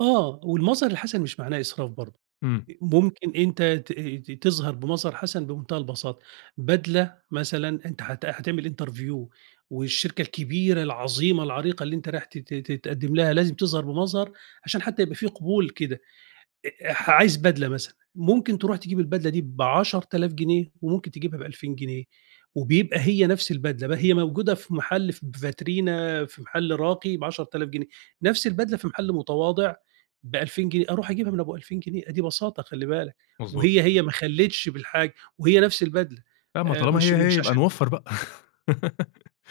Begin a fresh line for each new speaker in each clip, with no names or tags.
آه، والمظهر الحسن مش معناه إسراف برضه،
إمم.
أ ممكن أنت تأه ت تظهر بمظهر حسن بمنتهى البساطة، بدلة مثلًا أنت حت حتعمل interview والشركة الكبيرة، العظيمة، العريقة، اللي أنت رايح ت ت ت تقدِّم لها لازم تظهر بمظهر عشان حتى يبقى في قبول كده، أ أح عايز بدلة مثلًا، ممكن تروح تجيب البدلة دي ب10.000 جنيه وممكن تجيبها ب2000 جنيه وبيبقى هي نفس البدلة، ب هي موجودة في محل في ب فاترينا في محل راقي ب10.000 جنيه نفس البدلة في محل متواضع ب2000 جنيه، أروح اجيبها من أبو 2000 جنيه أ دي بساطة خلِّ بالك،
مضبوط.
وهي، هي ما أخلّيتش بالحاجة وهي نفس البدلة
لأ ما
آآ،
طالما
مش
هي، هي
مش
يبقى
عشان
نوفّر بقى،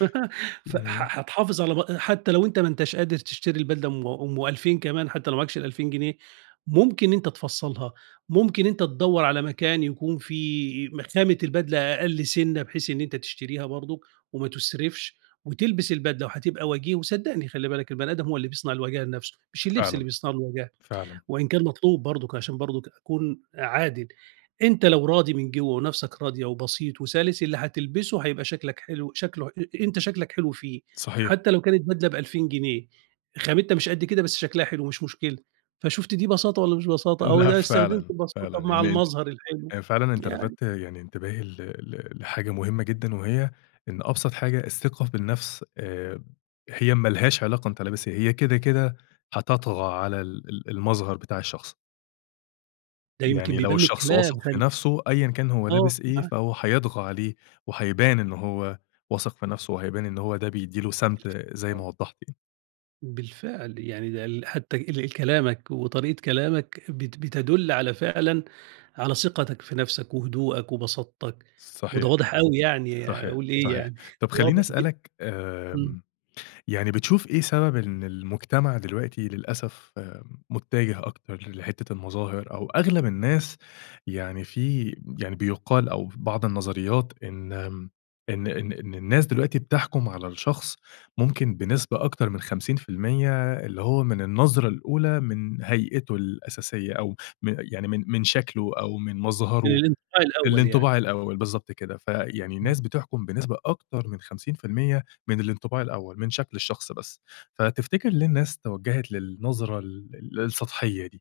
ف ح
إمم.
حتحافظ على بأ حتى لو أنت ما أنتاش قادر تشتري البدلة أم أم 2000 كمان حتى لو ما معاكش ال2000 جنيه، ممكن أنت تفصّلها، ممكن أنت تدوّر على مكان يكون في ما خامة البدلة أقل سِنَّة بحيث إن أنت تشتريها برضه، وما تُسرفش، وتلبس البدلة وحتبقى وجيه، وصدقني خلِّ بالك البَني آدم هو اللي بيصنع الوجاهة لنفسُه، مش الِلبس اللي
فعلًا،
بيصنع لُه الوجاهة،
فعلًا.
وإن كان مطلوب برضُك عشان برضُك أكون أ عادل أنت لو راضي من جوّه ونفسك راضيه وبسيط وسَلِس، اللي هتلبسه هيبقى شكلك حلو شكله ح أ أنت شكلك حلو فيه،
صحيح.
حتى لو كانت بدلة ب2000 جنيه خامتها مش قد كده، بس شكلها حلو مش مشكلة، فشُفت دي بساطة والَّا مش بساطة أو إن
لأ
أنا استخدمت
فعلًا، فعلًا
البساطة مع
يعني أنت
المظهر الحلو،
أ فعلًا أنت
يعني.
لفتّ يعني انتباهي ل ل لحاجة مهمة جدًا، وهي إن أبسط حاجة الثقة في النفس، آآ، هي ما لهاش علاقة أنت لابس إيه، هي كده، كده هتطغى على ال ال المظهر بتاع الشخص.
ده يمكن
يعني لو
بيبان من
الشخص
الكلام،
واثق في
[unintelligible]
نفسه أيًّا كان هو
آه
لابس إيه،
مع
فهو حيطغى عليه وiيبان إن هو واثق في نفسُه، وهيبان إن هو ده بيدّي له سَمْت زي ما
[unintelligible]
وضّحت يعني.
بالفعل، يعني ده ال حتى ال الكلامك وطريقة كلامك، بت بتدل على فعلًا على ثقتك في نفسك، وهدوءك، وبساطتك، وده
صحيح،
واضح أوي يعني،
صحيح،
أقول إيه
صحيح،
يعني،
طَب خلّيني
واضح جدًا،
اسألك
إمم.
آمم، يعني بتشوف إيه سبب إن المجتمع دلوقتي للأسف آآ، متجه أكتر ل لحتة المظاهر، أو أغلب الناس يعني في م يعني بيُقال أو في بعض النظريات إن م إن إن إن الناس دلوقتي بتحكُم على الشخص ممكن بنسبة أكتر من 50% اللي هو من النظرة الأولى، من هيئِتُه الأساسية أو من يعني من من شكله أو من
من
مظهره
الانطباع الأول يعني.
الإنطباع الأول بالضبط كده، فيعني
إمم.
الناس بتحكُم بنسبة أكتر من 50% من الإنطباع الأول، من شكل الشخص بس، فتفتكر ليه الناس توجهت للنظرة ال ال السطحية دي؟